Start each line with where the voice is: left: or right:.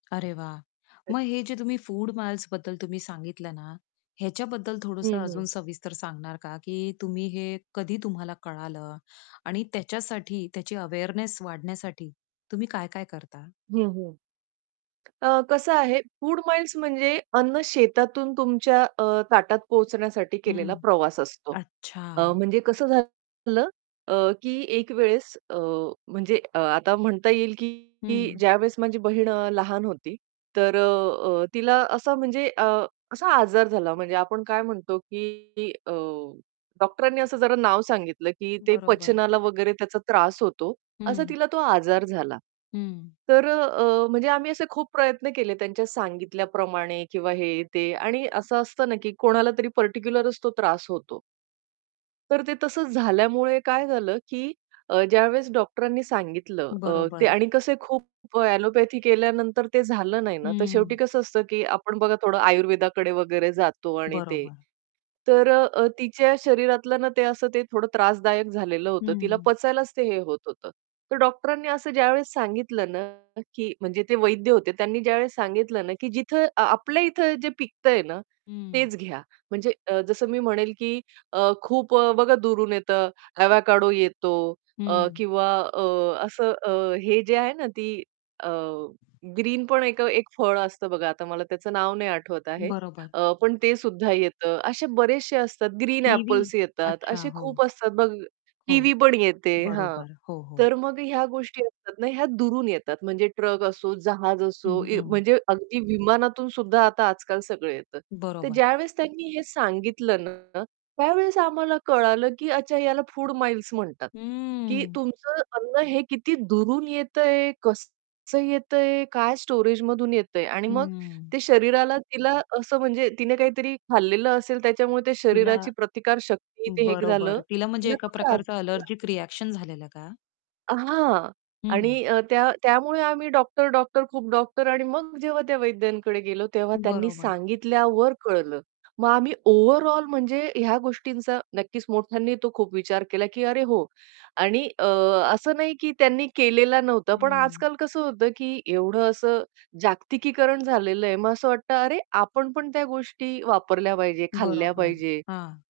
left: अरे वाह!
right: अ
left: मग हे जे तुम्ही फूड माइल्सबद्दल तुम्ही सांगितलं ना, ह्याच्याबद्दल
right: हं,
left: थोडंसं
right: हं.
left: अजून सविस्तर सांगणार का, की तुम्ही हे कधी तुम्हाला कळालं आणि त्याच्यासाठी त्याची अवेअरनेस वाढण्यासाठी तुम्ही काय-काय करता?
right: हं, हं. अ, कसं आहे फूड माईल्स म्हणजे अन्न शेतातून तुमच्या अ, ताटात पोहोचण्यासाठी
left: हं.
right: केलेला प्रवास असतो. अ,
left: अच्छा.
right: म्हणजे कसं झालेलं अ, की एक वेळेस अ, म्हणजे आता म्हणता येईल की
left: हं.
right: ज्यावेळेस माझी बहीण अ, लहान होती, तर अ, अ, तिला असा म्हणजे अ, असा आजार झाला म्हणजे आपण काय म्हणतो की अ, डॉक्टरांनी असं जरा नाव सांगितलं, की ते
left: बरोबर.
right: पचनाला वगैरे त्याचा त्रास होतो, असा
left: हं.
right: तिला तो आजार झाला.
left: हं.
right: तर अ, अ, म्हणजे आम्ही असे खूप प्रयत्न केले त्यांच्या सांगितल्याप्रमाणे किंवा हे, ते. आणि असं असतं ना, की कोणाला तरी पार्टिक्युलरच तो त्रास होतो. तर ते तसंच झाल्यामुळे काय झालं की अ, ज्यावेळेस डॉक्टरांनी सांगितलं अ, ते
left: बरोबर.
right: आणि कसे खूप ॲलोपॅथी केल्यानंतर ते झालं नाही ना, तर शेवटी
left: हं.
right: कसं असतं की आपण बघा थोडं आयुर्वेदाकडे वगैरे जातो आणि ते.
left: बरोबर.
right: तर अ, अ, तिच्या शरीरातलं ना ते असं ते थोडं त्रासदायक झालेलं होतं. तिला
left: हं.
right: पचायलाच ते हे होत होतं. तर डॉक्टरांनी असं ज्यावेळेस सांगितलं ना, की म्हणजे ते वैद्य होते त्यांनी ज्यावेळेस सांगितलं ना, की जिथे आ आपल्या इथे जे पिकतंय ना,
left: हं.
right: तेच घ्या. म्हणजे अ, जसं मी म्हणेल की अ, खूप अ, बघा दूरून येतं, अवॅकाडो येतो अ,
left: हं.
right: किंवा अ, असं अ, हे जे आहे ना ती अ, ग्रीन पण एक अ, एक फळ असतं बघा, आता मला त्याचं नाव नाही आठवत आहे.
left: बरोबर.
right: अ, पण ते सुद्धा येतं. असे बरेचशे असतात. Green
left: kiwi?
right: एपल्स येतात,
left: अच्छा
right: असे खूप
left: हो.
right: असतात बघ
left: हो,
right: किवी पण येते. हां,
left: बरोबर. हो, हो.
right: तर मग ह्या गोष्टी असतात ना, ह्या दुरून येतात म्हणजे ट्रक असो, जहाज
left: हं,
right: असो, इ
left: हं.
right: म्हणजे अगदी विमानातून सुद्धा आता आजकाल सगळं येतं. तर
left: बरोबर.
right: ज्यावेळेस त्यांनी हे सांगितलं ना, त्यावेळेस आम्हाला कळालं, की अच्छा याला फूड माईल्स म्हणतात. की
left: हम्म.
right: तुमचं अन्न हे किती दुरून येतंय, कसं येतंय, काय स्टोरेजमधून येतंय आणि मग
left: हम्म.
right: ते शरीराला तिला असं म्हणजे तिने काहीतरी खाल्लेलं असेल, त्याच्यामुळे ते
left: तिला
right: शरीराची प्रतिकार शक्ती ते हे झालं,
left: बरोबर, तिला म्हणजे
right: तिला
left: एका
right: तो त्रास
left: प्रकारचं
right: झाला.
left: ॲलर्जिक रिएक्शन झालेलं का?
right: हां.
left: हं.
right: आणि अ, त्या त्यामुळे आम्ही डॉक्टर-डॉक्टर, खूप डॉक्टर आणि मग जेव्हा त्या वैद्यांकडे गेलो, तेव्हा त्यांनी
left: बरोबर.
right: सांगितल्यावर कळलं. मग आम्ही ओव्हरऑल म्हणजे ह्या गोष्टींचा नक्कीच मोठ्यांनी तो खूप विचार केला, की "अरे हो." आणि अ, असं नाही की त्यांनी केलेला नव्हता, पण
left: हम्म.
right: आजकाल कसं होतं, की एवढं असं जागतिकीकरण झालेलं आहे मग असं वाटतं, "अरे आपण पण त्या गोष्टी वापरल्या पाहिजे, खाल्ल्या
left: बरोबर.
right: पाहिजे."
left: हां.